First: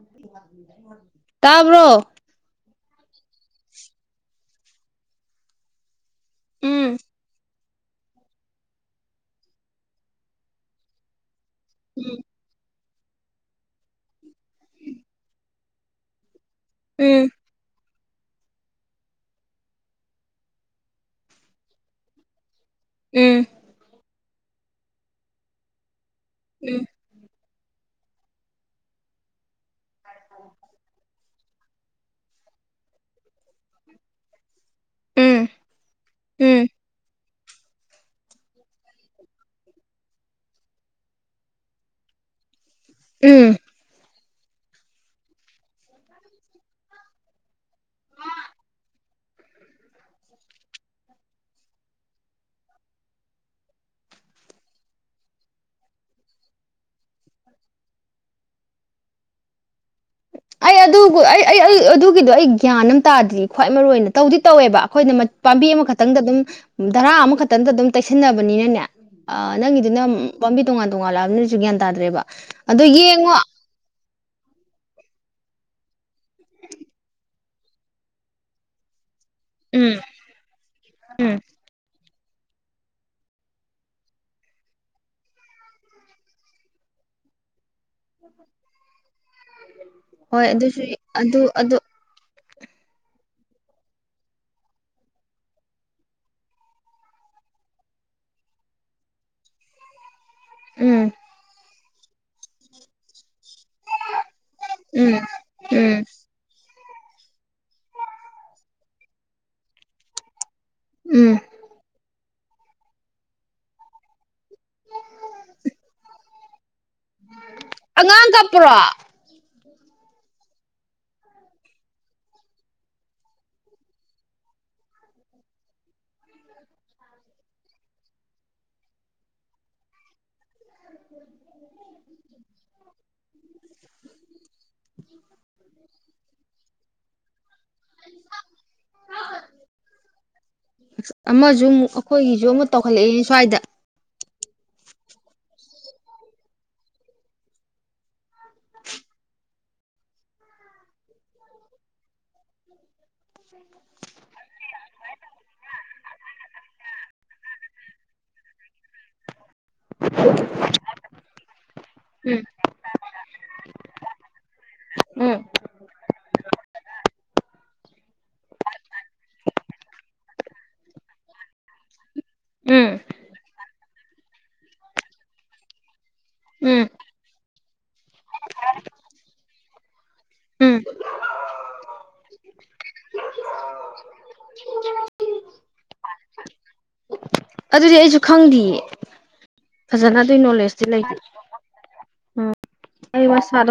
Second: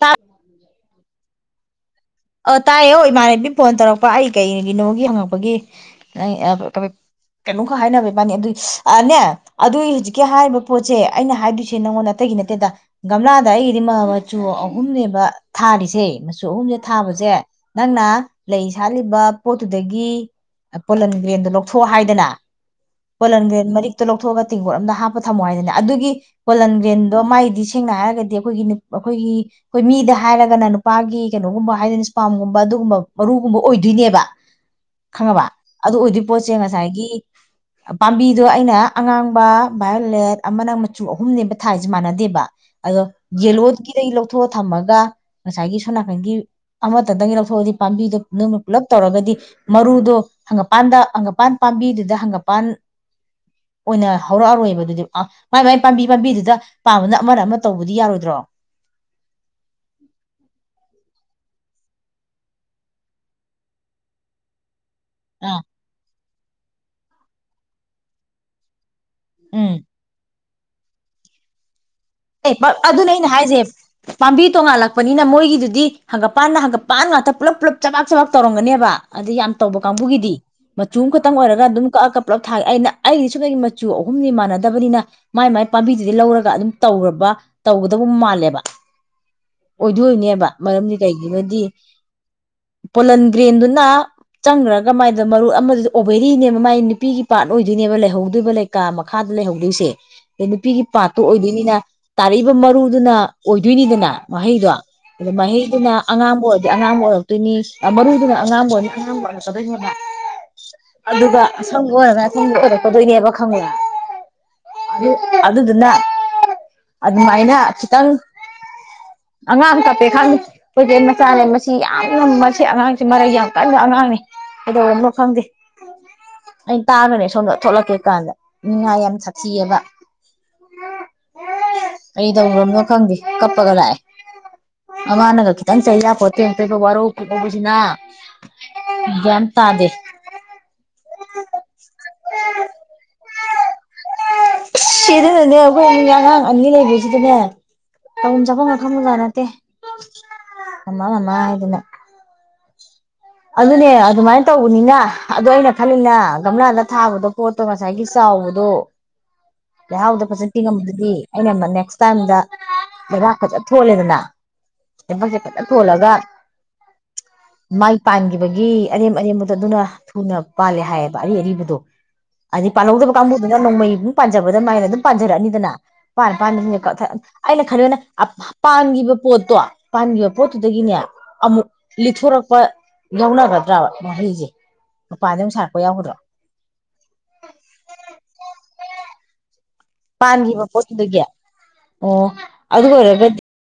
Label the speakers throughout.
Speaker 1: ꯇꯥ
Speaker 2: [inaudible] ꯇꯥꯕ꯭ꯔꯣ
Speaker 1: ꯑꯥ ꯇꯥꯏꯌꯦ ꯑꯣ ꯏꯃꯥꯟꯅꯕꯤ ꯐꯣꯟ ꯇꯧꯔꯛꯄ ꯑꯩ ꯀꯩꯏꯒꯤꯅꯣꯒꯤ ꯍꯪꯉꯛꯄꯒꯤ
Speaker 2: ꯎꯝ
Speaker 1: [unintelligible] ꯀꯩꯅꯣꯝ ꯈ ꯍꯥꯏꯅꯕ ꯏꯕꯥꯅꯤ ꯑꯗꯨꯏ ꯑꯅꯦ ꯑꯗꯨꯏ ꯍꯖꯤꯛꯀꯤ ꯍꯥꯏꯔꯤꯕ ꯄꯣꯠꯁꯦ ꯑꯩꯅ ꯍꯥꯏꯗꯤ ꯁꯤ ꯅꯪꯉꯣꯟ ꯑꯇꯩꯒꯤ ꯅꯠꯇꯦꯗ ꯒꯝꯂꯥꯗ ꯑꯩꯒꯤꯗꯤ ꯃ ꯃꯆꯨ ꯑꯍꯨꯝꯅꯦꯕ ꯊꯥꯔꯤꯁꯦ ꯃꯆꯨ ꯑꯍꯨꯝ
Speaker 2: ꯎꯝ
Speaker 1: ꯊꯥꯕꯁꯦ ꯅꯪꯅ ꯂꯩ ꯁꯥꯠꯂꯤꯕ ꯄꯣꯠꯇꯨꯗꯒꯤ ꯄꯣꯂꯟ ꯒ꯭ꯔꯦꯟꯗꯣ ꯂꯧꯊꯣꯛ ꯑꯣ ꯍꯥꯏꯗꯅ
Speaker 2: ꯎꯝ
Speaker 1: ꯐꯣꯂꯟꯒꯔꯦꯟ ꯃꯔꯤꯛꯇ ꯂꯧ ꯊꯣꯛꯑꯒ ꯇꯦꯡꯒꯣꯠ ꯑꯃꯝꯗ ꯍꯥꯞꯄ ꯊꯝꯃꯣ ꯍꯥꯏꯗꯅ ꯑꯗꯨꯒꯤ
Speaker 2: ꯎꯝ
Speaker 1: ꯀꯣꯂꯟꯗꯔꯦꯟꯗꯣ ꯃꯥꯥꯏ ꯗꯤ ꯁꯦꯡꯅ ꯍꯥꯏꯔꯒꯗꯤ ꯑꯩꯈꯣꯏꯒꯤ ꯑꯩꯈꯣꯏꯒꯤ ꯑꯩꯈꯣꯏ ꯃꯤꯗ ꯍꯥꯏꯔꯒꯅ ꯅꯨꯄꯥꯒꯤ ꯀꯩꯅꯣꯒꯨꯝꯕ ꯍꯥꯏꯗꯤꯅꯁꯄꯥꯝꯒꯨꯝꯕ ꯑꯗꯨꯒꯨꯝꯕ ꯃꯔꯨꯒꯨꯝꯕ ꯑꯣꯏꯗꯣꯏꯅꯦꯕ ꯈꯪꯉꯥꯕ
Speaker 2: ꯎꯝ
Speaker 1: ꯑꯗꯨ ꯑꯣꯏꯗꯣꯏ ꯄꯣꯠꯁꯦ
Speaker 2: ꯎꯝ
Speaker 1: ꯉꯁꯥꯏꯒꯤ ꯄꯥꯝꯕꯤꯗꯣ ꯑꯩꯅ ꯑꯉꯥꯡꯕ ꯚꯥꯏꯌꯣꯂꯦꯠ ꯑꯃꯅ ꯃꯆꯨ ꯑꯍꯨꯝꯅꯦꯕ ꯊꯥꯏꯁꯦ ꯃꯥꯟꯅꯗꯦꯕ ꯑꯗꯣ
Speaker 2: ꯎꯝ
Speaker 1: ꯌꯦꯂꯣꯗꯒꯤ ꯂꯧ ꯊꯣꯛꯑ ꯊꯝꯃꯒ ꯉꯁꯥꯏꯒꯤ ꯁꯣ ꯅꯥꯀꯟꯒꯤ ꯑꯃꯇꯪꯗꯒꯤ ꯂꯧꯊꯣꯛꯑꯗꯤ ꯄꯥꯝꯕꯤꯗꯣ ꯅꯝꯅ ꯄꯨꯂꯞ ꯇꯧꯔꯒꯗꯤ ꯃꯔꯨꯗꯣ ꯍꯪꯒꯄꯥꯟꯗ ꯍꯪꯒꯄꯥꯟ ꯄꯥꯝꯕꯤꯗꯨꯗ ꯍꯪꯒꯄꯥꯟ ꯑꯣꯏꯅ ꯍꯧꯔꯛꯑꯔꯣꯏꯕ ꯑꯗꯨꯗꯤ ꯃꯥꯏ ꯃꯥꯏ ꯄꯥꯝꯕꯤ ꯄꯥꯝꯕꯤꯗꯨꯗ ꯄꯥꯕꯅ ꯑꯃ ꯑꯃ ꯇꯧꯕꯗꯤ ꯌꯥꯔꯣꯏꯗ꯭ꯔꯣ
Speaker 2: ꯑꯩ ꯑꯗꯨ ꯑꯩ ꯑꯗꯨꯒꯤꯗꯣ ꯑꯩ ꯒ꯭ꯌꯥꯟ ꯑꯃ ꯇꯥꯗ꯭ꯗꯤ ꯈ꯭ꯋꯥꯏ ꯃꯔꯨꯏ ꯑꯣꯏꯅ ꯇꯧꯗꯤ ꯇꯧꯋꯦꯕ꯫ ꯑꯩꯈꯣꯏꯅ
Speaker 1: ꯑꯥ
Speaker 2: ꯄꯥꯝꯕꯤ ꯑꯃꯈꯛꯇꯪꯗ ꯑꯗꯨꯝ ꯙꯔꯥ ꯑꯃꯈꯛꯇꯪꯗ ꯑꯗꯨꯝ ꯇꯩꯁꯟꯅꯕꯅꯤꯅꯅꯦ ꯑ ꯅꯪ
Speaker 1: ꯎꯝ
Speaker 2: ꯒꯤꯗꯨ ꯅ ꯄꯝꯕꯤ ꯇꯨꯡꯉꯥꯟ ꯇꯣꯉꯥꯟꯂꯛꯂꯕꯅꯤꯅ
Speaker 1: ꯑꯦ ꯑꯗꯨꯅꯦ ꯑꯩꯅ ꯍꯥꯏꯁꯦ ꯄꯥꯝꯕꯤ ꯇꯣꯡꯉꯥꯜꯂꯛꯄ ꯅꯤꯅ ꯃꯣꯏꯒꯤꯗꯨꯗꯤ ꯍꯪꯒꯄꯥꯟꯗ ꯍꯪꯒꯄꯥꯟ ꯉꯥꯛꯇ ꯄꯨꯂꯞ ꯄꯨꯂꯞ ꯆꯥꯕꯥꯛ ꯆꯕꯥꯛ ꯇꯧꯔꯝꯒꯅꯤꯕ ꯑꯗ ꯌꯥꯝ ꯇꯧꯕ
Speaker 2: ꯎꯝ
Speaker 1: ꯀꯥꯡꯕꯨꯒꯤꯗꯤ ꯃꯆꯨ ꯑꯃ
Speaker 2: ꯎꯝ
Speaker 1: ꯈꯛꯇꯪ ꯑꯣꯏꯔꯒ ꯑꯗꯨꯝ ꯀꯛꯑ ꯀ ꯄꯨꯜꯂꯞ ꯊꯥꯒꯦ ꯑꯩꯅ ꯑꯩꯗꯤ ꯁꯨ ꯀꯩꯒꯤ ꯃꯆꯨ ꯑꯍꯨꯝꯗꯤ ꯃꯥꯟꯅꯗꯕꯅꯤꯅ ꯃꯥꯏ ꯃꯥꯏ ꯄꯥꯝꯕꯤꯗꯨꯗꯤ ꯂꯧꯔꯒ ꯑꯗꯨꯝ ꯇꯧꯔꯕ ꯇꯧꯒꯗꯕ ꯃꯥꯜꯂꯦꯕ
Speaker 2: ꯍꯣꯏ
Speaker 1: ꯑꯣꯏꯗꯣꯏꯅꯦꯕ
Speaker 2: ꯑꯗꯨꯁꯨ
Speaker 1: ꯃꯔꯝꯗꯤ
Speaker 2: ꯑꯗꯨ
Speaker 1: ꯀꯩꯒꯤꯅꯣꯗꯤ
Speaker 2: ꯑꯗꯨ
Speaker 1: ꯄꯣꯂꯟ ꯒ꯭ꯔꯦꯟꯗꯨꯅ ꯆꯪꯈ꯭ꯔꯒ ꯃꯥꯏꯗ ꯃꯔꯨꯞ ꯑꯃꯗ ꯑꯣꯕꯦꯔꯤꯅꯦꯕ ꯃꯥꯏ ꯅꯨꯄꯤꯒꯤ ꯄꯥꯔꯠ ꯑꯣꯏꯗꯣꯏꯅꯦꯕ ꯂꯩꯍꯧꯗꯣꯏꯕ ꯂꯩꯀꯥ ꯃꯈꯥꯗ ꯂꯩꯍꯧꯗꯣꯏꯁꯦ ꯅꯨꯄꯤꯒꯤ
Speaker 2: ꯎꯝ
Speaker 1: ꯄꯥꯠꯇꯣ ꯑꯣꯏꯗꯣꯏꯅꯤꯅ ꯇꯥꯔꯛꯏꯕ ꯃꯔꯨꯗꯨꯅ ꯑꯣꯏꯗꯣꯏꯅꯤꯗꯅ ꯃꯍꯩꯗꯣ
Speaker 2: ꯎꯝ
Speaker 1: ꯑꯗꯨ ꯃꯍꯩꯗꯨꯅ
Speaker 2: ꯎꯝ
Speaker 1: ꯑꯉꯥꯡꯕ ꯑꯣꯏ ꯑꯉꯥꯡꯕ ꯑꯣꯏꯔꯛꯇꯣꯏꯅꯤ ꯃꯔꯨꯗꯨꯅ ꯑꯉꯥꯡꯕ ꯑꯣꯏꯔꯅꯤ ꯑꯉꯥꯡꯕ ꯑꯣꯏꯔꯛꯀꯗꯣꯏꯅꯦꯕ
Speaker 2: ꯎꯝ
Speaker 1: ꯑꯗꯨꯒ ꯑꯁꯪꯕ ꯑꯣꯏꯔꯒꯅ ꯁꯪꯕ ꯑꯣꯏꯔꯛꯀꯗꯧꯕꯅꯦꯕ ꯈꯪꯕ꯭ꯔ ꯑꯗꯨꯗꯨꯅ ꯑꯗꯨ ꯃꯥꯏꯅ ꯈꯤꯇꯪ
Speaker 2: ꯑꯉꯥꯡ ꯀꯞꯄ꯭ꯔꯣ
Speaker 1: ꯑꯉꯥꯡ ꯀꯞꯄꯦ ꯈꯪꯉꯦ ꯑꯩꯈꯣꯏ ꯆꯦꯒꯤ ꯃꯆꯥꯅꯦ ꯃꯁꯤ ꯌꯥꯝꯅ ꯃꯁꯤ ꯑꯉꯥꯡꯁꯤ ꯃꯔꯩ ꯌꯥꯝ ꯀꯟꯕ ꯑꯉꯥꯡꯅꯤ ꯀꯩꯗꯧꯔꯝꯅꯣ ꯈꯪꯗꯦ ꯑꯩꯅ ꯇꯥꯕꯅꯦ ꯁꯣꯝꯗ ꯊꯣꯛꯂꯛꯀꯦ ꯀꯥꯟꯗ ꯅꯤꯡꯉꯥꯏ ꯌꯥꯝ ꯁꯥꯊꯤꯌꯦꯕ ꯀꯩꯗꯧꯔꯕꯅꯣ ꯈꯪꯗꯦ ꯀꯞꯄꯒ ꯂꯥꯛꯑꯦ ꯃꯃꯥꯅꯒ ꯈꯤꯇꯪ ꯆꯩ ꯌꯥꯄꯣꯠ ꯅꯠꯇꯦ ꯋꯥꯔꯧ ꯄꯨꯛꯂꯧꯕꯁꯤꯅ ꯒ꯭ꯌꯥꯟ ꯑꯃ ꯇꯥꯗꯦ
Speaker 2: ꯑꯃꯁꯨ ꯑꯃꯨꯛ ꯑꯩꯈꯣꯏꯒꯤꯁꯨ ꯑꯃꯨꯛ ꯇꯧꯈꯠꯂꯛꯑꯦ ꯁ꯭ꯋꯥꯏꯗ
Speaker 1: ꯁꯤꯔꯅꯤ [unintelligible] ꯑꯉꯥꯡ ꯑꯅꯤ ꯂꯩꯕꯁꯤꯗꯅꯦ ꯇꯧꯐꯝ ꯆꯥꯐꯝ ꯈꯪꯕꯖꯥꯠ ꯅꯠꯇꯦ ꯃꯃꯥ ꯃꯃꯥ ꯍꯥꯏꯗꯅ ꯑꯗꯨꯅꯦ ꯑꯗꯨꯃꯥꯏꯅ ꯇꯧꯕꯅꯤꯅ ꯑꯗꯨ ꯑꯩꯅ ꯈꯜꯂꯤꯅ ꯒꯝꯂꯥꯗ ꯊꯥꯕꯗꯣ ꯄꯣꯠꯇꯣ ꯉꯁꯥꯏꯒꯤ ꯆꯥꯎꯕꯗꯣ ꯂꯩꯍꯥꯎꯗ ꯐꯖꯅ ꯄꯤꯉꯝꯕꯗꯨꯗꯤ ꯑꯩꯅ ꯅꯦꯛꯁ ꯇꯥꯏꯝꯗ
Speaker 2: ꯎꯝ
Speaker 1: ꯂꯩꯕꯥꯛ ꯐꯖꯅ ꯊꯣꯜꯂꯦꯗꯅ
Speaker 2: ꯎꯝ
Speaker 1: ꯂꯩꯕꯛꯁꯦ ꯐꯖꯅ ꯊꯣꯜꯂꯒ ꯃꯥꯏ ꯄꯥꯟꯈꯤꯕꯒꯤ ꯑꯔꯦꯝ ꯑꯔꯦꯝꯕꯗ ꯑꯗꯨꯅ ꯊꯨꯅ ꯄꯥꯜꯂꯦ ꯍꯥꯏꯌꯦꯕ ꯑꯔꯤ ꯑꯔꯤꯕꯗꯣ ꯑꯗꯤ
Speaker 2: ꯎꯝ
Speaker 1: ꯄꯥꯍꯧꯗꯕ ꯀꯥꯡꯕꯨꯗꯨꯅ ꯅꯣꯡꯃꯩ ꯃꯨꯛ ꯄꯖꯕꯗ ꯃꯥꯏꯅ ꯑꯗꯨꯝ ꯄꯥꯟꯖꯔꯛꯑꯅꯤꯗꯅ ꯄꯥꯟ ꯄꯥꯟ
Speaker 2: ꯎꯝ
Speaker 1: ꯀꯛꯊꯠ ꯑꯩꯅ ꯈꯜꯕꯅ ꯑꯐ ꯄꯥꯟꯈꯤꯕ ꯄꯣꯠꯇꯣ ꯄꯥꯟꯈꯤꯕ
Speaker 2: ꯎꯝ
Speaker 1: ꯄꯣꯠꯇꯨꯗꯒꯤꯅꯦ ꯑꯃꯨꯛ ꯂꯤꯠꯊꯣꯔꯛꯄ ꯌꯥꯎꯅꯒꯗ꯭ꯔꯕ ꯃꯍꯩꯁꯦ ꯃꯄꯥꯟꯗ ꯑꯃ ꯁꯥ ꯀ ꯌꯥꯎꯒꯗ꯭ꯔꯣ
Speaker 2: ꯑꯗꯨꯗꯤ ꯑꯩꯁꯨ ꯈꯪꯗꯦꯌꯦ
Speaker 1: ꯄꯥꯟꯈꯤꯕ ꯄꯣꯠꯇꯨꯒꯤ ꯑꯣ ꯑꯗꯨ ꯑꯣꯏꯔꯒ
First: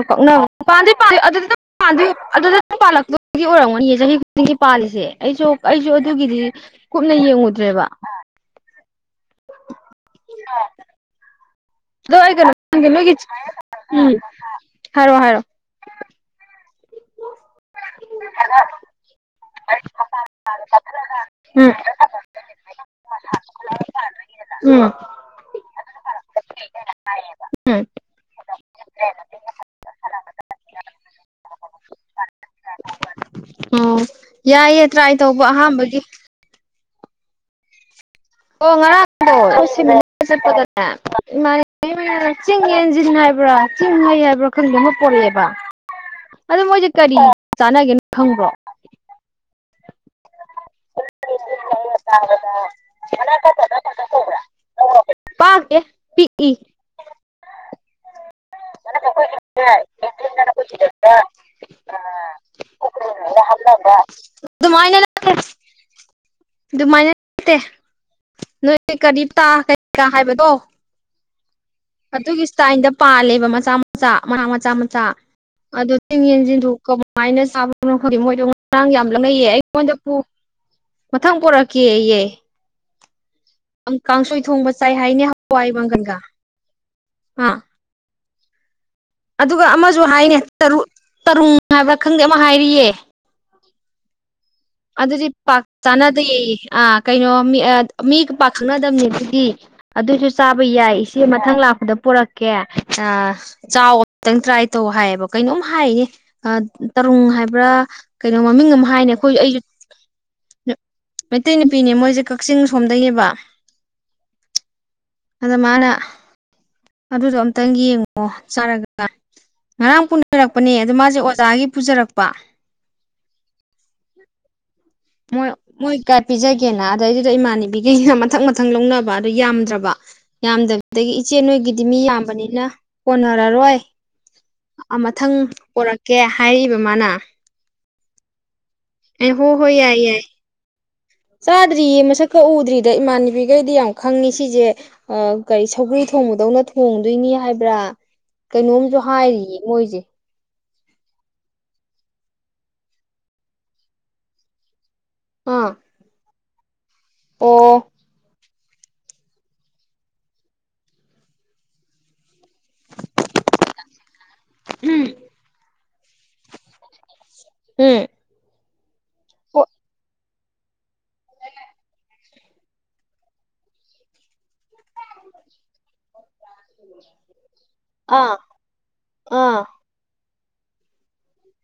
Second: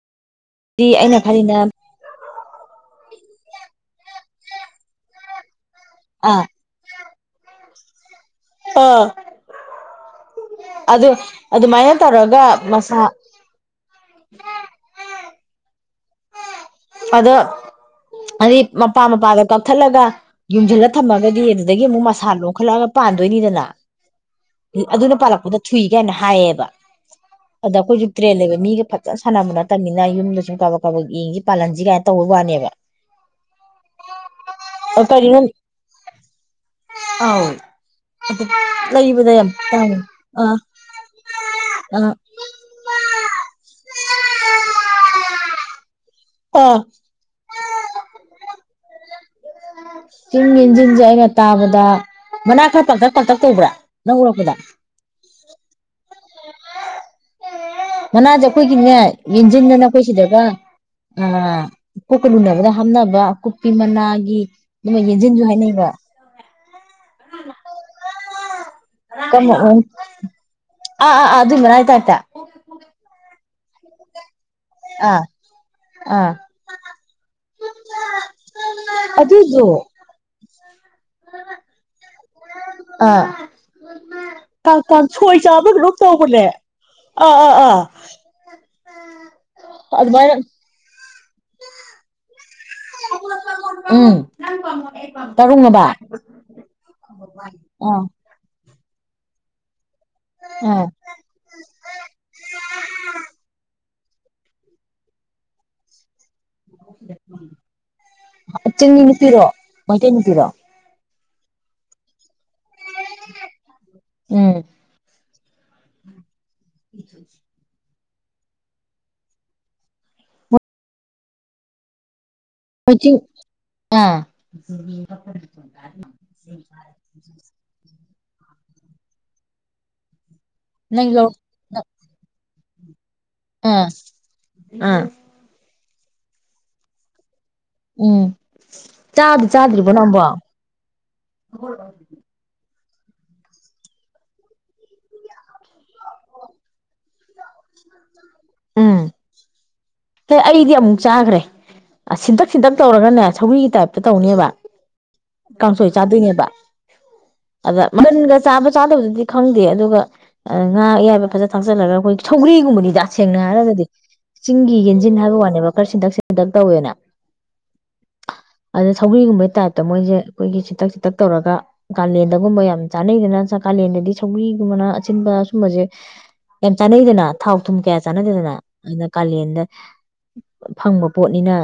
Speaker 2: ꯅ ꯄꯥꯟꯗ ꯄ ꯑꯗꯨꯗꯤ ꯄ ꯑꯗꯨ [unintelligible] ꯅ ꯄꯥꯜꯂꯛꯇꯗꯤ ꯑꯣꯏꯔꯝꯒꯅꯤꯌꯦ ꯆꯍꯤ ꯈꯨꯗꯤꯡꯒꯤ ꯄꯥꯜꯂꯤꯁꯦ ꯑꯩꯁꯨ ꯑꯩꯁꯨ ꯑꯗꯨꯒꯤꯗꯤ
Speaker 1: ꯑꯥ
Speaker 2: ꯀꯨꯞꯅ ꯌꯦꯡꯉꯨꯗ꯭ꯔꯦꯕ
Speaker 1: ꯑꯥ ꯑꯗꯨ ꯑꯗꯨꯃꯥꯏꯅ
Speaker 2: ꯗ
Speaker 1: ꯇꯧꯔꯒ
Speaker 2: ꯑꯩ
Speaker 1: ꯃꯁꯥ
Speaker 2: ꯅꯣꯏꯒꯤ ꯍꯥꯏꯔꯣ ꯍꯥꯏꯔꯣ
Speaker 1: ꯑꯗꯣ ꯑꯗꯤ ꯃꯄꯥ ꯃꯄꯥꯒ ꯀꯛꯊꯠꯂꯒ ꯌꯨꯝꯁꯤꯜꯂ ꯊꯝꯃꯒꯗꯤ
Speaker 2: ꯎꯝ
Speaker 1: ꯑꯗꯨꯗꯒꯤ ꯑꯃꯨꯛ ꯃꯁꯥ ꯂꯣꯟꯈꯠꯂꯛꯑꯒ ꯄꯥꯟꯗꯣꯏꯅꯤꯗꯅ
Speaker 2: ꯎꯝ
Speaker 1: ꯑꯗꯨꯅ ꯄꯥꯜꯂꯛꯄꯗ ꯊꯨꯏ ꯀꯥꯏꯅ ꯍꯥꯏꯌꯦꯕ ꯑꯗ
Speaker 2: ꯎꯝ
Speaker 1: ꯑꯩꯈꯣꯏꯁꯨ ꯇ꯭ꯔꯦꯟ ꯂꯩꯕ ꯃꯤꯒ ꯐꯖꯅ ꯁꯥꯟꯅꯕ ꯅꯠꯇꯕꯅꯤꯅ ꯌꯨꯝꯗ ꯁꯨꯝ ꯀꯕ ꯀꯕ ꯌꯦꯡꯁꯤ ꯄꯥꯂꯟꯁꯤ ꯀꯥꯏꯅ ꯇꯧꯕꯩ ꯋꯥꯅꯦꯕ
Speaker 2: ꯑꯣ ꯌꯥꯏꯌꯦ
Speaker 1: ꯑꯣ
Speaker 2: ꯇ꯭ꯔꯥꯏ
Speaker 1: ꯀꯔꯤꯅꯣ
Speaker 2: ꯇꯧꯕ ꯑꯍꯥꯝꯕꯒꯤ
Speaker 1: ꯑꯥꯎ
Speaker 2: ꯑꯣ
Speaker 1: ꯂꯩꯕꯗ ꯌꯥꯝ ꯇꯥꯡꯉꯦ ꯑꯥ
Speaker 2: ꯉꯔꯥꯡꯗꯣꯄꯗꯅꯦ
Speaker 1: ꯑꯥ
Speaker 2: [unintelligible] ꯆꯤꯡ ꯌꯦꯟꯁꯤꯟ ꯍꯥꯏꯕ꯭ꯔꯥ ꯆꯤꯡ ꯍꯩ ꯍꯥꯏꯕ꯭ꯔꯥ ꯆꯤꯡ ꯈꯪꯗꯦ ꯑꯃ ꯄꯣꯔꯛꯑꯦꯕ ꯑꯗꯣ
Speaker 1: ꯑꯥ
Speaker 2: ꯃꯣꯏꯁꯦ ꯀꯔꯤ ꯆꯥꯟꯅꯒꯦꯅꯣ ꯈꯪꯕ [inaudible]
Speaker 1: [inaudible] ꯆꯤꯡ ꯏꯟꯖꯤꯟ ꯁꯦ ꯑꯩꯅ ꯇꯥꯕꯗ ꯃꯅꯥ ꯈꯔ ꯄꯥꯛꯇꯛ ꯄꯥꯛꯇꯛ [inaudible] ꯇꯧꯕ꯭ꯔꯥ ꯅꯪ ꯎꯔꯛꯄꯗ
Speaker 2: ꯄꯥꯛꯇꯦ ꯄꯤꯛꯏ
Speaker 1: [inaudible] ꯖ [unintelligible] ꯑꯩꯈꯣꯏꯒꯤꯅꯦ ꯌꯦꯟꯖꯤꯟꯑꯅ ꯑꯩꯈꯣꯏ ꯁꯤꯗꯒ ꯑꯥ ꯀꯣꯛꯀ ꯂꯨꯅꯕꯗ ꯍꯥꯞꯅꯕ ꯀ ꯄꯤ ꯃꯅꯥꯒꯤ
Speaker 2: ꯑꯗꯨꯃꯥꯏꯅ ꯅꯠꯇꯦ
Speaker 1: ꯌꯦꯡꯖꯤꯟꯖꯨ ꯍꯥꯏꯅꯩ [unintelligible]
Speaker 2: ꯑꯗꯨꯃꯥꯏꯅ ꯅꯠꯇꯦ ꯅꯣꯏ ꯀꯔꯤꯞꯇꯥ
Speaker 1: ꯀꯃ ꯎ
Speaker 2: ꯀꯩꯀꯥ ꯍꯥꯏꯕꯗꯣ
Speaker 1: [unintelligible] ꯑꯥ ꯑꯥ ꯑꯥ ꯑꯗꯨꯏ ꯃꯅꯥꯏ ꯇꯥꯏꯞꯇ
Speaker 2: ꯑꯗꯨꯒꯤ ꯁꯇꯥꯏꯟꯗ ꯄꯥꯜꯂꯦꯕ ꯃꯆꯥꯥ [unintelligible] ꯃꯆꯥ ꯃꯆꯥ
Speaker 1: ꯑꯥ
Speaker 2: ꯑꯗꯣ ꯆꯡ
Speaker 1: ꯑꯥ
Speaker 2: ꯌꯦꯟꯖꯤꯟꯗꯣ
Speaker 1: ꯑꯗꯨꯗꯣ ꯑꯥ
Speaker 2: [unintelligible] ꯀꯥꯡꯁꯣꯏ ꯊꯣꯡꯕ
Speaker 1: ꯀꯥꯡ
Speaker 2: ꯆꯥꯏ
Speaker 1: ꯀꯥꯡ
Speaker 2: ꯍꯥꯏꯌꯦ
Speaker 1: ꯁꯣꯏ
Speaker 2: ꯍꯋꯥꯏ
Speaker 1: ꯆꯥꯕ꯭ꯔꯥ ꯀꯩꯅꯣꯝ
Speaker 2: ꯃꯡꯒꯟꯒ
Speaker 1: ꯇꯧꯕꯅꯦ ꯑꯥ ꯑꯥ ꯑꯥ
Speaker 2: ꯑꯗꯨꯒ ꯑꯃꯁꯨ
Speaker 1: ꯑꯗꯨꯃꯥꯏꯅ
Speaker 2: ꯍꯥꯏꯅꯦ ꯇꯔꯨꯛ ꯇꯔꯨꯡ ꯍꯥꯏꯕ꯭ꯔꯥ ꯈꯪꯗꯦ ꯑꯃ ꯍꯥꯏꯔꯤꯌꯦ
Speaker 1: [inaudible] ꯎꯝ
Speaker 2: ꯑꯗꯨꯗꯤ ꯄꯥꯛ
Speaker 1: ꯇꯔꯨꯡꯑꯕ
Speaker 2: ꯆꯥꯅꯗꯦ ꯑꯥ ꯀꯩꯅꯣ ꯃꯤ
Speaker 1: ꯑꯥ
Speaker 2: ꯃꯤ ꯄꯥꯛ ꯈꯪꯅꯗꯕꯅꯦꯕ ꯗꯤ ꯑꯗꯨꯏꯁꯨ ꯆꯥꯕ
Speaker 1: ꯑꯥ
Speaker 2: ꯌꯥꯏ ꯏꯆꯦ ꯃꯊꯪ ꯂꯥꯛꯄꯗ ꯄꯨꯔꯛꯀꯦ ꯑꯥ ꯆꯥꯎ ꯈꯤꯇꯪ ꯇ꯭ꯔꯥꯏ ꯇꯧ ꯍꯥꯏꯌꯦꯕ ꯀꯩꯅꯣꯝ ꯍꯥꯏꯔꯤꯅꯦ ꯑ ꯇꯔꯨꯡ ꯍꯥꯏꯕ꯭ꯔꯥ ꯀꯩꯅꯣ ꯃꯃꯤꯡ ꯑꯃ ꯍꯥꯏꯅꯦ ꯑꯩꯈꯣꯏ ꯑꯩꯖꯨ
Speaker 1: ꯃꯩꯇꯩꯅꯨꯄꯤꯔꯣ
Speaker 2: ꯃꯇꯩ ꯅꯨꯄꯤꯅꯦ ꯃꯣꯏꯖꯦ ꯀ ꯀꯥꯛꯆꯤꯡ ꯁꯣꯝꯗꯩꯅꯦꯕ
Speaker 1: ꯎꯝ
Speaker 2: ꯑꯗ ꯃꯥꯅ ꯑꯗꯨꯗꯣ ꯑꯝꯇꯪ ꯌꯦꯡꯉꯨ ꯑꯣ ꯆꯥꯔꯒ ꯉꯔꯥꯡ ꯄꯨꯅꯔꯛꯄꯅꯦ ꯑꯗꯨꯗ ꯃꯥꯁꯦ ꯑꯣꯖꯥꯒꯤ ꯄꯨꯖꯔꯛ
Speaker 1: [inaudible] ꯑꯥ
Speaker 2: ꯃꯣꯏ ꯃꯣꯏ ꯀꯥꯏ ꯄꯤꯖꯒꯦꯅ ꯑꯗꯩꯗꯨꯗ ꯏꯃꯥꯟꯅꯕꯤꯒꯤ ꯃꯊꯪ ꯃꯊꯪ ꯂꯧꯅꯕ ꯑꯗꯨ ꯌꯥꯝꯗ꯭ꯔꯕ
Speaker 1: ꯅꯪ
Speaker 2: ꯌꯥꯝꯗꯕꯗꯒꯤ
Speaker 1: ꯂꯧ
Speaker 2: ꯏꯆꯦ ꯅꯣꯏꯒꯤꯗꯤ ꯃꯤ ꯌꯥꯝꯕꯅꯤꯅ ꯀꯣꯟꯅꯔꯔꯣꯏ
Speaker 1: ꯑꯥ
Speaker 2: ꯃꯊꯪ ꯄꯣꯔꯛ ꯀꯦ ꯍꯥꯏꯔꯤꯕ ꯃꯥꯅ
Speaker 1: ꯎꯝ
Speaker 2: ꯑꯩ
Speaker 1: ꯆꯥꯛ
Speaker 2: ꯍꯣꯏ ꯍꯣꯏ
Speaker 1: ꯆꯥꯗ꯭ꯔꯤꯕꯣ
Speaker 2: ꯌꯥꯏ
Speaker 1: ꯅꯪꯕꯣ
Speaker 2: ꯌꯥꯏ ꯆꯥꯗ꯭ꯔꯤꯌꯦ ꯃꯁꯛꯀꯥ ꯎꯗ꯭ꯔꯤ ꯑꯗ ꯏꯃꯥꯟꯅꯕꯤꯒꯩꯗꯤ ꯌꯥꯝ ꯈꯪꯏ ꯁꯤꯖꯦ ꯑꯥ ꯀꯔꯤ ꯁꯧꯒ꯭ꯔꯤ ꯊꯣꯡꯕꯗꯧꯅ ꯊꯣꯡꯗꯣꯏꯅꯤ ꯍꯥꯏꯕ꯭ꯔꯥ ꯀꯩꯅꯣꯝꯖꯨ ꯍꯥꯏꯔꯤꯌꯦ ꯃꯣꯏꯖꯦ
Speaker 1: ꯏ ꯑꯃꯨꯛ ꯆꯥꯈꯒ꯭ꯔꯦ ꯑ ꯁꯤꯟꯇꯛ ꯁꯤꯟꯇꯛ ꯇꯧꯔꯒꯅꯦ ꯁꯧꯒ꯭ꯔꯤꯒꯤ ꯇꯥꯏꯞꯇ ꯇꯧꯅꯦꯕ
Speaker 2: ꯑꯥ
Speaker 1: ꯀꯥꯡꯁꯣꯏ ꯆꯥꯗꯣꯏꯅꯦꯕ
Speaker 2: ꯑꯣ
Speaker 1: ꯑꯗ ꯃꯅꯝꯒ ꯆꯥꯕ ꯆꯥꯗꯕꯗꯨꯗꯤ ꯈꯪꯗꯦ ꯑꯗꯨꯒ ꯑꯥ ꯉꯥ ꯑꯌꯥꯏꯕ ꯐꯖ ꯊꯥꯛꯆꯜꯂꯒ ꯑꯈꯣꯏ ꯁꯧꯒ꯭ꯔꯤ ꯁꯦꯡꯅ ꯍꯥꯏꯔꯒꯗꯤ ꯆꯤꯡꯒꯤ
Speaker 2: ꯎꯝ
Speaker 1: ꯌꯦꯟꯖꯤꯟ ꯍꯥꯏꯕ ꯋꯥꯅꯦꯕ ꯈꯔ ꯁꯤꯟꯇꯛ ꯁꯤꯟꯗꯛ ꯇꯧꯋꯦꯅ
Speaker 2: ꯎꯝ
Speaker 1: [unintelligible] ꯁꯧꯒ꯭ꯔꯤꯒꯨꯝꯕꯩ ꯇꯥꯏꯞꯇ ꯃꯣꯏꯖꯦ ꯑꯈꯣꯏꯒꯤ ꯁꯤꯇꯛ ꯁꯤꯇꯛ ꯇꯧꯔꯒ ꯀꯥꯂꯦꯟꯗꯒꯨꯝꯕ ꯌꯥꯝ ꯆꯥꯅꯩꯗꯅ ꯀꯥꯂꯦꯟꯗꯗꯤ ꯁꯧꯒ꯭ꯔꯤꯒꯨꯝꯕꯅ ꯑꯆꯤꯟꯕ ꯑꯁꯨꯝꯕꯁꯦ ꯌꯥꯝ ꯆꯥꯅꯩꯗꯅ ꯊꯥꯎ ꯊꯨꯝ
Speaker 2: ꯑꯥ
Speaker 1: ꯆꯅꯗꯦꯗꯅ ꯑꯗꯨꯅ ꯀꯂꯦꯟꯗ
Speaker 2: ꯑꯥ
Speaker 1: ꯐꯪꯕ ꯄꯣꯠꯅꯤꯅ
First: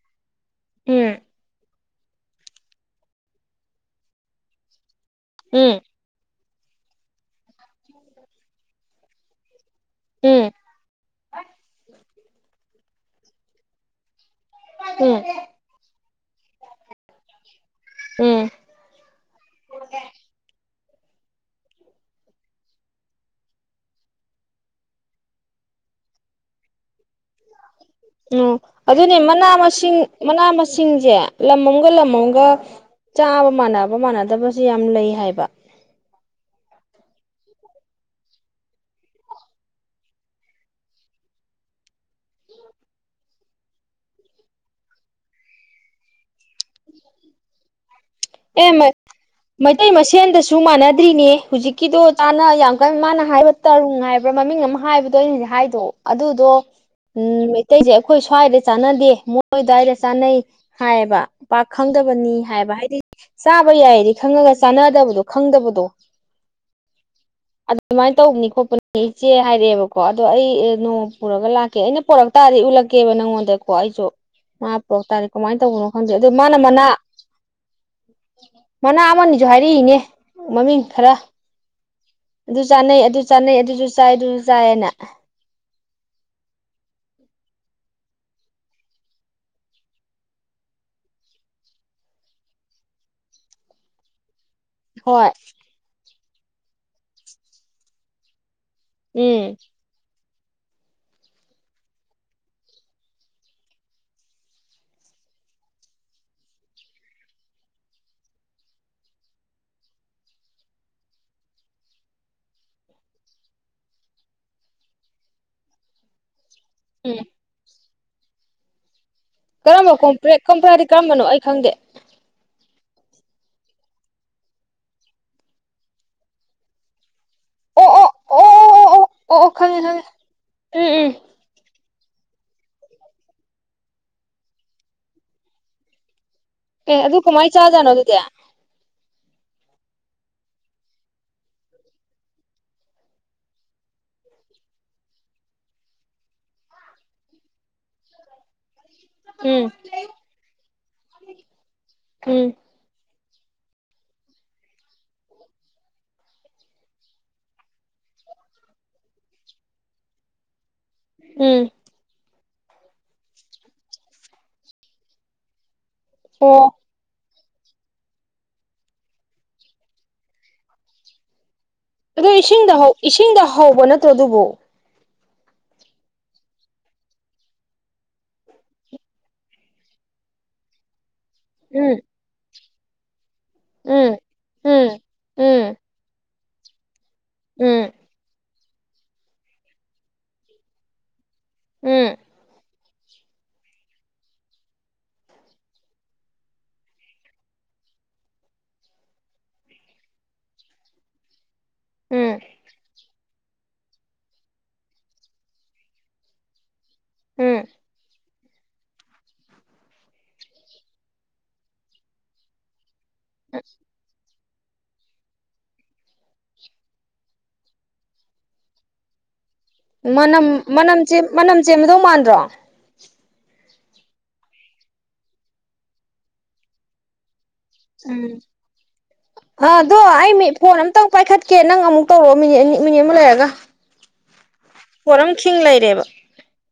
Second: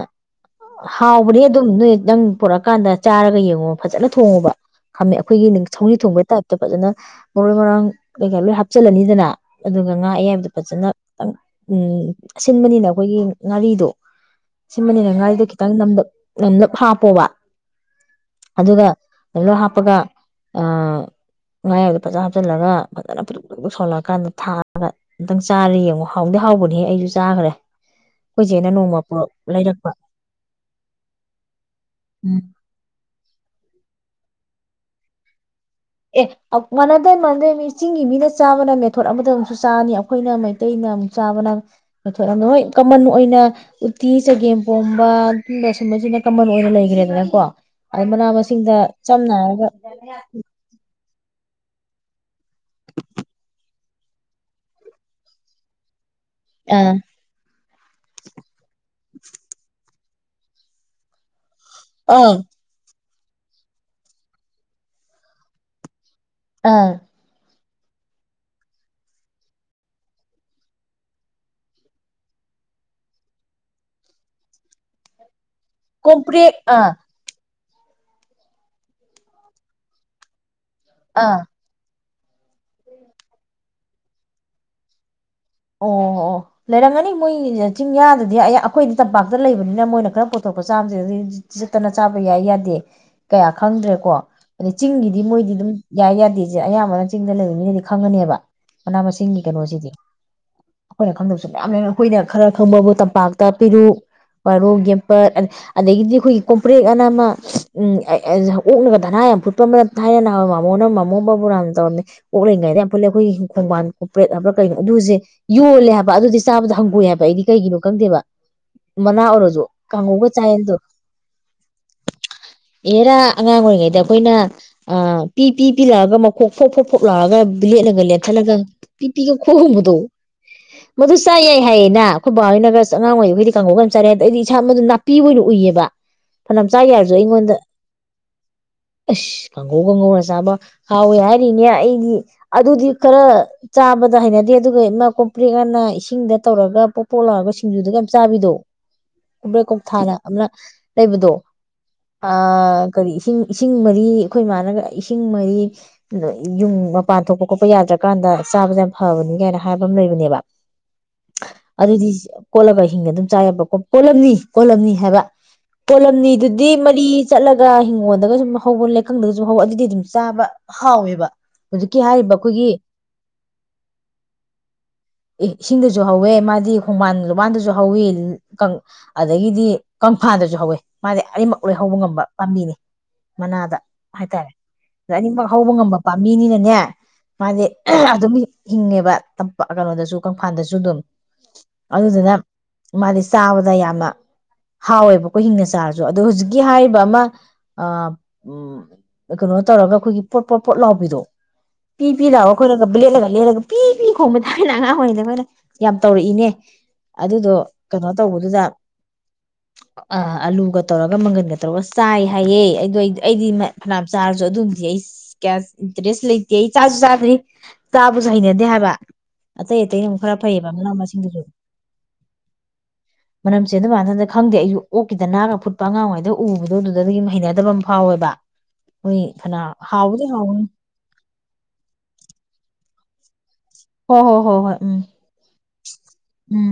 Speaker 1: ꯍꯥꯎ
Speaker 2: ꯎꯝ
Speaker 1: ꯕꯅꯦ ꯑꯗꯨꯝ ꯅꯣꯏ ꯅꯪ ꯄꯨꯔꯛꯑꯀꯥꯟꯗ ꯆꯥꯔꯒ ꯌꯦꯡꯉꯣ ꯐꯖꯅ ꯊꯣꯡꯉꯨꯕ ꯈꯝꯃꯦ ꯑꯈꯣꯏꯒꯤ ꯅꯤꯡ
Speaker 2: ꯎꯝ
Speaker 1: ꯁꯧꯒ꯭ꯔꯤ ꯊꯣꯡꯕꯩꯥ ꯇꯛ ꯇ ꯐꯖꯅ ꯃꯔꯣꯏ ꯃꯔꯥꯡ ꯀꯩꯀꯥ ꯂꯣꯏ ꯍꯥꯞꯆꯤꯜꯂꯅꯤꯗꯅ ꯑꯗꯨꯒ ꯉꯥ ꯑꯌꯥꯏꯕꯗꯣ
Speaker 2: ꯎꯝ
Speaker 1: ꯐꯖꯅ ꯎꯝ ꯑꯁꯤꯟ ꯂꯤꯅ ꯑꯈꯣꯏꯒꯤ ꯉꯥꯔꯤꯗꯣ ꯁꯤꯃꯅꯤꯅ
Speaker 2: ꯎꯝ
Speaker 1: ꯉꯥꯏꯗꯣ ꯈꯤꯇꯪ ꯅꯝꯂꯞ ꯅꯝꯂꯞ ꯍꯥꯥꯄꯣꯕ
Speaker 2: ꯎꯝ
Speaker 1: ꯑꯗꯨꯒ ꯂꯂ ꯍꯥꯞꯄꯒ ꯑꯥ ꯉꯥ ꯌꯥꯏꯕꯗꯣ ꯐꯖ ꯍꯥꯞꯆꯤꯜꯂꯒ ꯐꯖꯅ ꯐꯤꯗꯤꯛ ꯐꯤꯛ ꯁꯧꯍꯜꯂꯛꯑꯀꯥꯟꯗ ꯊꯥꯔꯒ ꯑꯝꯇꯪ ꯆꯥꯔꯥ ꯌꯦꯡꯉꯣ ꯍꯥꯎꯗꯤ ꯍꯥꯎꯕꯅꯦꯍꯦ ꯑꯩꯖꯨ ꯆꯥꯒꯔꯦ
Speaker 2: ꯑꯣ ꯑꯗꯨꯅꯦ ꯃꯅꯥ ꯃꯁꯤꯡ ꯃꯅꯥ ꯃꯁꯤꯡꯖꯦ ꯂꯝ ꯑꯃꯝꯒ ꯂꯝ
Speaker 1: ꯎꯝ
Speaker 2: ꯑꯃꯝꯒ ꯆꯥꯕ ꯃꯥꯟꯅꯕ ꯃꯥꯟꯅꯗꯕꯖꯦ ꯌꯥꯝ ꯂꯩ ꯍꯥꯏꯕ
Speaker 1: ꯑꯦ ꯃꯥꯟꯅꯗꯦ ꯃꯥꯟꯅꯗꯦ ꯃꯤ ꯆꯤꯡꯒꯤ ꯃꯤꯅ ꯆꯥꯕꯅ ꯃꯦꯊꯣꯠ ꯑꯃꯗ ꯑꯃꯨꯛꯁꯨ ꯆꯥꯅꯤ ꯑꯈꯣꯏꯅ ꯃꯩꯇꯩꯅ ꯑꯃꯨꯛ ꯆꯥꯕꯅ ꯃꯦꯊꯣꯠ ꯑꯃꯗ ꯍꯣꯏ ꯀꯃꯟ ꯑꯣꯏꯅ ꯎꯇꯤ ꯆꯒꯦꯝꯄꯣꯝꯕ ꯑꯗꯨꯝꯕ ꯁꯨꯝꯕꯁꯤꯅ ꯀꯃꯟ ꯑꯣꯏꯅ ꯂꯩꯒ꯭ꯔꯦꯗꯅꯀꯣ ꯑꯩ ꯃꯅꯥ
Speaker 2: ꯑꯦ
Speaker 1: ꯃꯁꯤꯡꯗ ꯆꯝꯅ ꯍꯥꯏꯔꯒ
Speaker 2: ꯇ꯭ꯔꯤꯅꯦ ꯍꯧꯖꯤꯛꯀꯤꯗꯣ ꯇꯥꯅ ꯌꯥꯝ ꯀꯟꯅ ꯃꯥꯅ ꯍꯥꯏꯕ ꯇꯔꯨꯡ ꯍꯥꯏꯕ꯭ꯔꯥ ꯃꯃꯤꯡ ꯑꯃ ꯍꯥꯏꯕꯗꯣ ꯑꯩꯅ ꯍꯧꯖꯤꯛ ꯍꯥꯏꯗꯣ ꯑꯗꯨꯗꯣ
Speaker 1: ꯑꯥ
Speaker 2: ꯎꯝ ꯃꯩꯇꯩꯁꯦ ꯑꯩꯈꯣꯏ ꯁ꯭ꯋꯥꯏꯗ ꯆꯥꯟꯅꯗꯦ ꯃꯣꯏ ꯗꯥꯏꯗ ꯆꯥꯅꯩ ꯍꯥꯏꯌꯦꯕ ꯄꯥꯛ
Speaker 1: ꯑꯥ
Speaker 2: ꯈꯪꯗꯕꯅꯤ ꯍꯥꯏꯕ ꯍꯥꯏꯗꯤ ꯆꯥꯕ ꯌꯥꯏꯗꯤ ꯈꯪꯉꯒ ꯆꯥꯅꯗꯕꯗꯣ ꯈꯪꯗꯕꯗꯣ
Speaker 1: ꯑꯥ
Speaker 2: ꯑꯗꯨꯃꯥꯏꯅ ꯇꯧꯕꯅꯤ ꯈꯣꯠꯄꯅꯤ ꯏꯆꯦ ꯍꯥꯏꯔꯛꯑꯦꯕꯀꯣ ꯑꯗꯣ ꯑꯩ ꯅꯣꯡꯃ ꯄꯨꯔꯒ ꯂꯥꯛꯀꯦ ꯑꯩꯅ ꯄꯣꯔꯛ ꯇꯥꯔꯗꯤ ꯎꯠꯂꯛꯀꯦꯕ ꯅꯪꯉꯣꯟꯗꯀꯣ ꯑꯩꯁꯨ ꯃꯥ ꯄꯣꯔꯛ ꯇꯔꯤ ꯀꯃꯥꯏꯅ ꯇꯧꯕꯅꯣ ꯈꯪꯗꯦ ꯑꯗꯨ
Speaker 1: ꯀꯣꯝꯄ꯭ꯔꯦꯛ
Speaker 2: ꯃꯥꯅ ꯃꯅꯥ
Speaker 1: ꯑꯥ
Speaker 2: ꯃꯅꯥ ꯑꯃꯅꯤꯁꯨ ꯍꯥꯏꯔꯛꯏꯅꯦ ꯃꯃꯤꯡ ꯈꯔꯥ
Speaker 1: ꯑꯥ
Speaker 2: ꯑꯗꯨ ꯆꯥꯅꯩ ꯑꯗꯨ ꯆꯥꯅꯩ ꯑꯗꯨꯁꯨ ꯆꯥꯏ ꯑꯗꯨꯁꯨ ꯆꯥꯏꯌꯦꯅ
Speaker 1: ꯑꯣ ꯑꯣ ꯑꯣ ꯂꯩꯔꯝꯒꯅꯤ ꯃꯣꯏ ꯆꯤꯡꯌꯥꯗꯗꯤ ꯑꯌꯥ ꯑꯩꯈꯣꯏꯗꯤ ꯇꯝꯄꯥꯛꯇ ꯂꯩꯕꯅꯤꯅ ꯃꯣꯏꯅ ꯈꯔ ꯄꯣꯊꯣꯛꯄ ꯆꯥꯕꯁꯤꯅꯗꯤ ꯆꯇꯅ ꯆꯥꯕ ꯌꯥꯏ ꯌꯥꯗꯦ ꯀꯌꯥ ꯈꯪꯗ꯭ꯔꯦꯀꯣ ꯆꯤꯡꯒꯤꯗꯤ
Speaker 2: ꯍꯣꯏ
Speaker 1: ꯃꯣꯏꯗꯤ ꯑꯗꯨꯝ ꯌꯥꯏ ꯌꯥ ꯗꯤꯁꯦ ꯑꯌꯥꯝꯕꯅ ꯆꯤꯡꯗ ꯂꯩꯕ ꯃꯤꯅꯗꯤ ꯈꯪꯒꯅꯦꯕ ꯃꯅꯥ ꯃꯁꯤꯡꯒꯤ
Speaker 2: ꯎꯝ
Speaker 1: ꯀꯩꯅꯣꯁꯤꯗꯤ ꯑꯩꯈꯣꯏꯅ ꯈꯪꯗꯕꯁꯨ ꯃꯌꯥꯝ ꯂꯩ ꯑꯩꯈꯣꯏꯅ ꯈꯔ ꯈꯪꯕꯕꯨ ꯇꯝꯄꯥꯛꯇ ꯄꯦꯔꯨꯛ, [unintelligible] ꯌꯦꯝꯄꯠ ꯑꯗꯒꯤꯗꯤ ꯑꯩꯈꯣꯏꯅ ꯀꯣꯝꯄ꯭ꯔꯦꯛ ꯑꯅ ꯑꯃ ꯎꯪ ꯑꯣꯛꯅꯒ ꯙꯅꯥ ꯌꯥꯝ ꯐꯨꯠꯄ ꯑꯃꯅ ꯊꯥꯏꯅ ꯅꯍꯥꯟꯋꯥꯏ ꯃꯥꯝꯃꯣꯅ ꯃꯥꯝꯃꯣ ꯕꯕꯨꯔꯥꯝꯅ ꯇꯧꯔꯝꯃꯦ ꯑꯣꯛ ꯂꯩꯔꯤꯉꯩꯗ ꯌꯥꯝ ꯐꯨꯠꯂꯦ ꯑꯩꯈꯣꯏꯒꯤ ꯈꯣꯡꯕꯥꯟ ꯀꯣꯝꯄ꯭ꯔꯦꯛ ꯍꯥꯏꯕ꯭ꯔꯥ ꯀꯩꯅꯣ ꯑꯗꯨꯖꯦ ꯌꯣꯜꯂꯦ ꯍꯥꯏꯕ ꯑꯗꯨꯗꯤ ꯆꯥꯕꯗ ꯍꯪꯒꯣꯏ
Speaker 2: ꯎꯝ
Speaker 1: ꯍꯥꯏꯕ ꯑꯩꯗꯤ ꯀꯩꯒꯤꯅꯣ ꯈꯪꯗꯦꯕ ꯃꯅꯥ ꯑꯣꯏꯔꯁꯨ
Speaker 2: ꯀꯔꯝꯕ
Speaker 1: ꯀꯥꯡꯉꯧꯒ
Speaker 2: ꯀꯣꯝꯄ꯭ꯔꯦꯛ
Speaker 1: ꯆꯥꯏ
Speaker 2: ꯀꯣꯝꯄ꯭ꯔꯦꯛ
Speaker 1: ꯑꯗꯣ
Speaker 2: ꯍꯥꯏꯗꯤ ꯀꯔꯝꯕꯅꯣ ꯑꯩ ꯈꯪꯗꯦ
Speaker 1: ꯑꯦꯔꯥ ꯑꯉꯥꯡ ꯑꯣꯏꯔꯤꯉꯩꯗ ꯑꯩꯈꯣꯏꯅ ꯑꯥ ꯄꯤ ꯄꯤ ꯄꯤ ꯂꯥꯎꯔꯒ ꯃꯈꯣꯛ ꯐꯣꯛ ꯐꯣꯛ ꯐꯣꯛ [unintelligible] ꯂꯥꯎꯔ
Speaker 2: ꯑꯣ
Speaker 1: ꯕ꯭ꯂꯦꯠꯅꯒ
Speaker 2: ꯑꯣ ꯑꯣ
Speaker 1: ꯂꯦꯟꯊꯠꯂꯒ
Speaker 2: ꯑꯣ ꯑꯣ
Speaker 1: ꯄꯤꯄꯤꯒ
Speaker 2: ꯑꯣ ꯑꯣ ꯈꯪꯉꯦ
Speaker 1: ꯈꯣꯡꯕꯗꯣ
Speaker 2: ꯈꯪꯉꯦ ꯎꯝ ꯎꯝ
Speaker 1: ꯃꯗꯨ ꯆꯥ ꯌꯥꯏ ꯍꯥꯏ ꯌꯦꯅ ꯑꯩꯈꯣꯏ ꯕꯥ ꯍꯣꯏꯅꯒ ꯑꯁ ꯑꯉꯥꯡ ꯑꯣꯏꯔꯤꯉꯩꯗ ꯀꯥꯡꯒꯧꯒ ꯌꯥꯝ ꯆꯔꯛꯑꯦ ꯑꯗꯣ ꯑꯩꯗꯤ ꯁꯥꯝꯕꯗꯨ ꯅꯥꯄꯤ ꯑꯣꯏꯅ ꯎꯏꯌꯦꯕ ꯐꯅꯌꯥꯝ ꯆꯥ
Speaker 2: ꯑꯦ
Speaker 1: ꯌꯥꯔꯁꯨ
Speaker 2: ꯑꯗꯨ ꯀꯃꯥꯏꯅ ꯆꯥꯖꯥꯠꯅꯣ ꯑꯗꯨꯗꯤ
Speaker 1: ꯏꯁ ꯀꯥꯡꯒꯧꯒ ꯉꯧꯔꯥ ꯆꯥꯕ ꯍꯥꯎꯋꯦ ꯍꯥꯏꯅꯤꯅꯦ ꯑꯩꯗꯤ ꯑꯗꯨꯗꯤ ꯈꯔ ꯆꯥꯕꯗ ꯍꯩꯅꯗꯦ ꯑꯗꯨꯒ ꯑꯃ ꯀꯣꯝꯄ꯭ꯔꯦꯛ ꯑꯅ ꯏꯁꯤꯡꯗ ꯇꯧꯔꯒ ꯄꯣ ꯄꯣꯛ ꯂꯥꯎꯔꯒ ꯁꯤꯡꯖꯨꯗꯒ ꯌꯥꯝ ꯆꯥꯕꯤꯗꯣ
Speaker 2: ꯎꯝ
Speaker 1: [unintelligible] ꯂꯩꯕꯗꯣ
Speaker 2: ꯎꯝ
Speaker 1: ꯑꯥ ꯀꯔꯤ ꯏꯁꯤꯡ ꯃꯔꯤ ꯑꯩꯈꯣꯏ ꯃꯥꯅꯒ ꯏꯁꯤꯡ ꯃꯔꯤ ꯌꯨꯡ ꯃꯄꯥꯟ ꯊꯣꯛꯄ ꯈꯣꯠꯄ ꯌꯥꯗ꯭ꯔꯀꯥꯟꯗ ꯆꯥꯕꯁꯦ ꯌꯥꯝ ꯐꯕꯅꯤ ꯀꯥꯏꯅ ꯍꯥꯏ [unintelligible] ꯂ ꯩꯕꯅꯦꯕ
Speaker 2: ꯎꯝ
Speaker 1: [inaudible] ꯑꯗꯨꯗꯤ [unintelligible] ꯀꯣꯠꯂꯒ ꯍꯤꯡꯅ ꯑꯗꯨꯝ ꯆꯥ ꯌꯥꯕ ꯀꯣꯜꯂꯝꯅꯤ ꯀꯣꯜꯂꯝꯅꯤ ꯍꯥꯏꯕ ꯀꯣꯂꯝꯅꯤꯗꯨꯗꯤ
Speaker 2: ꯑꯣ
Speaker 1: ꯃꯔꯤ ꯆꯠꯂꯒ ꯍꯤꯡꯒꯣꯜꯗꯒ ꯁꯨꯝ ꯍꯧꯕ ꯂꯩꯀꯪꯗꯒꯁꯨ ꯍꯧꯕ ꯑꯗꯨꯗꯤ ꯑꯗꯨꯝ ꯆꯥꯕ ꯍꯥꯎꯋꯦꯕ ꯍꯧꯖꯤꯛꯀꯤ
Speaker 2: ꯑꯗꯨ
Speaker 1: ꯍꯥꯏꯔꯤꯕ ꯑꯩꯈꯣꯏꯒꯤ
Speaker 2: ꯏꯁꯤꯡꯗ ꯍꯧ ꯏꯁꯤꯡꯗ ꯍꯧꯕ ꯅꯠꯇ꯭ꯔꯣ ꯑꯗꯨꯕꯨ
Speaker 1: ꯑꯦ ꯏꯁꯤꯡꯗꯁꯨ ꯍꯧꯋꯦ ꯃꯥꯗꯤ ꯈꯣꯡꯕꯥꯟ ꯂꯨꯕꯥꯟꯗꯁꯨ ꯍꯧꯋꯤ ꯀꯪ ꯑꯗꯒꯤꯗꯤ ꯀꯪꯐꯥꯟꯗꯁꯨ ꯍꯧꯋꯦ ꯃꯥ ꯑꯅꯤꯃꯛ
Speaker 2: ꯎꯝ
Speaker 1: ꯂꯣꯏꯍꯧꯕ ꯉꯝꯕ ꯄꯥꯝꯕꯤꯅꯤ ꯃꯅꯥꯗ
Speaker 2: ꯎꯝ
Speaker 1: ꯍꯥꯏꯇꯥꯔꯦ
Speaker 2: ꯎꯝ
Speaker 1: ꯑꯗ ꯑꯅꯤꯃꯛ ꯍꯧꯕ
Speaker 2: ꯎꯝ
Speaker 1: ꯉꯝꯕ ꯄꯥꯝ ꯃꯤꯅꯤꯅꯅꯦ ꯃꯥꯅꯦ
Speaker 2: ꯎꯝ
Speaker 1: ꯑꯍ ꯑꯗꯨ ꯃꯤ ꯍꯤꯡꯉꯦꯕ ꯕ ꯀꯩꯅꯣꯗꯁꯨ ꯀꯪꯐꯥꯟꯗꯁꯨ ꯑꯗꯨꯝ
Speaker 2: ꯎꯝ
Speaker 1: ꯑꯗꯨꯗꯨꯅ ꯃꯥꯗꯤ ꯆꯥꯕꯗ ꯌꯥꯝꯅ ꯍꯥꯎꯋꯦꯕꯀꯣ ꯍꯤꯡꯅ ꯆꯥꯔꯁꯨ ꯑꯗꯨꯣ ꯍꯨꯖꯤꯛꯀꯤ ꯍꯥꯏꯔꯤꯕ ꯑꯥ ꯑꯝ ꯀꯩꯅꯣ ꯇꯧꯔꯒ ꯑꯩꯈꯣꯏꯒꯤ ꯄꯣꯠ ꯄꯣꯠ ꯄꯣꯠ ꯂꯥꯎꯕꯤꯗꯣ ꯄꯤ ꯄꯤ
Speaker 2: ꯎꯝ
Speaker 1: ꯂꯥꯎꯈꯣꯏꯅ ꯕ꯭ꯂꯦ ꯅ ꯌꯥꯅꯨ ꯄꯤ ꯄꯤ ꯈꯣꯡꯕ ꯇꯥꯕꯅ ꯑꯉꯥꯡ ꯑꯣꯏꯔꯤꯩꯗ ꯃꯣꯏꯅ ꯌꯥꯝ ꯇꯧꯔꯛꯏꯅꯦ ꯑꯗꯨꯗꯣ
Speaker 2: ꯎꯝ
Speaker 1: ꯀꯩꯅꯣ ꯇꯧꯕꯗꯨꯗ ꯑꯥ ꯑꯥꯂꯨꯒ ꯇꯧꯔꯒ ꯃꯪꯒꯟꯒ ꯇꯧꯔꯒ ꯆꯥꯏ ꯍꯥꯏꯌꯦ ꯑꯩꯗꯣ ꯑꯩ ꯑꯩꯗꯤ ꯃꯥꯢ ꯐꯅꯥꯞ ꯆꯥꯔ ꯑꯗꯨꯝꯗꯤ ꯑꯩ ꯀꯌꯥ ꯏꯟꯇꯔꯦꯁ ꯂꯩꯇꯦ ꯑꯩ ꯆꯥꯁꯨ ꯆꯥꯗꯅꯤ ꯆꯥꯕꯁꯨ ꯍꯩꯅꯗꯦ ꯍꯥꯏꯕ ꯑꯇꯩ ꯑꯇꯩꯅ ꯑꯃꯨꯛ ꯈꯔ
Speaker 2: ꯃꯅꯝ
Speaker 1: ꯐꯩꯌꯦꯕ ꯃꯅꯥ
Speaker 2: ꯃꯅꯝ ꯆꯦ ꯃꯅꯝ ꯆꯦꯟꯕꯗꯧ ꯃꯥꯟꯗ꯭ꯔꯣ
Speaker 1: ꯃꯅꯝꯆꯦ ꯑꯗꯨꯃꯥꯏꯅꯗꯨꯅ ꯈꯪꯗꯦ ꯑꯩꯁꯨ ꯑꯣꯛꯀꯤꯗ ꯗꯥꯅꯥꯒ ꯐꯨꯠꯄ ꯑꯉꯥꯡ ꯑꯣꯏꯉꯩꯗ ꯎꯕꯗꯧꯗꯨꯗꯒꯤ ꯗꯨꯃ ꯍꯩꯅ
Speaker 2: ꯎꯝ ꯑꯗꯣ
Speaker 1: ꯍꯥꯎꯕꯗꯤ
Speaker 2: ꯑꯩ ꯃꯤ
Speaker 1: ꯍꯥꯎꯕꯅꯤ
Speaker 2: ꯐꯣꯟ ꯑꯝꯇꯪ ꯄꯥꯏꯈꯠꯀꯦ ꯅꯪ ꯑꯃꯨꯛ ꯇꯧꯔꯛꯑꯣ ꯃꯤꯅꯤꯠ ꯑꯅꯤ ꯃꯤꯅꯠ ꯑꯃ ꯂꯔꯒ
Speaker 1: ꯍꯣꯏ ꯍꯣꯏ ꯍꯣ ꯍꯣꯏ ꯎꯝ
Speaker 2: ꯄꯣꯔꯝ ꯈꯤꯡ ꯂꯩꯔꯦꯕ
Speaker 1: ꯎꯝ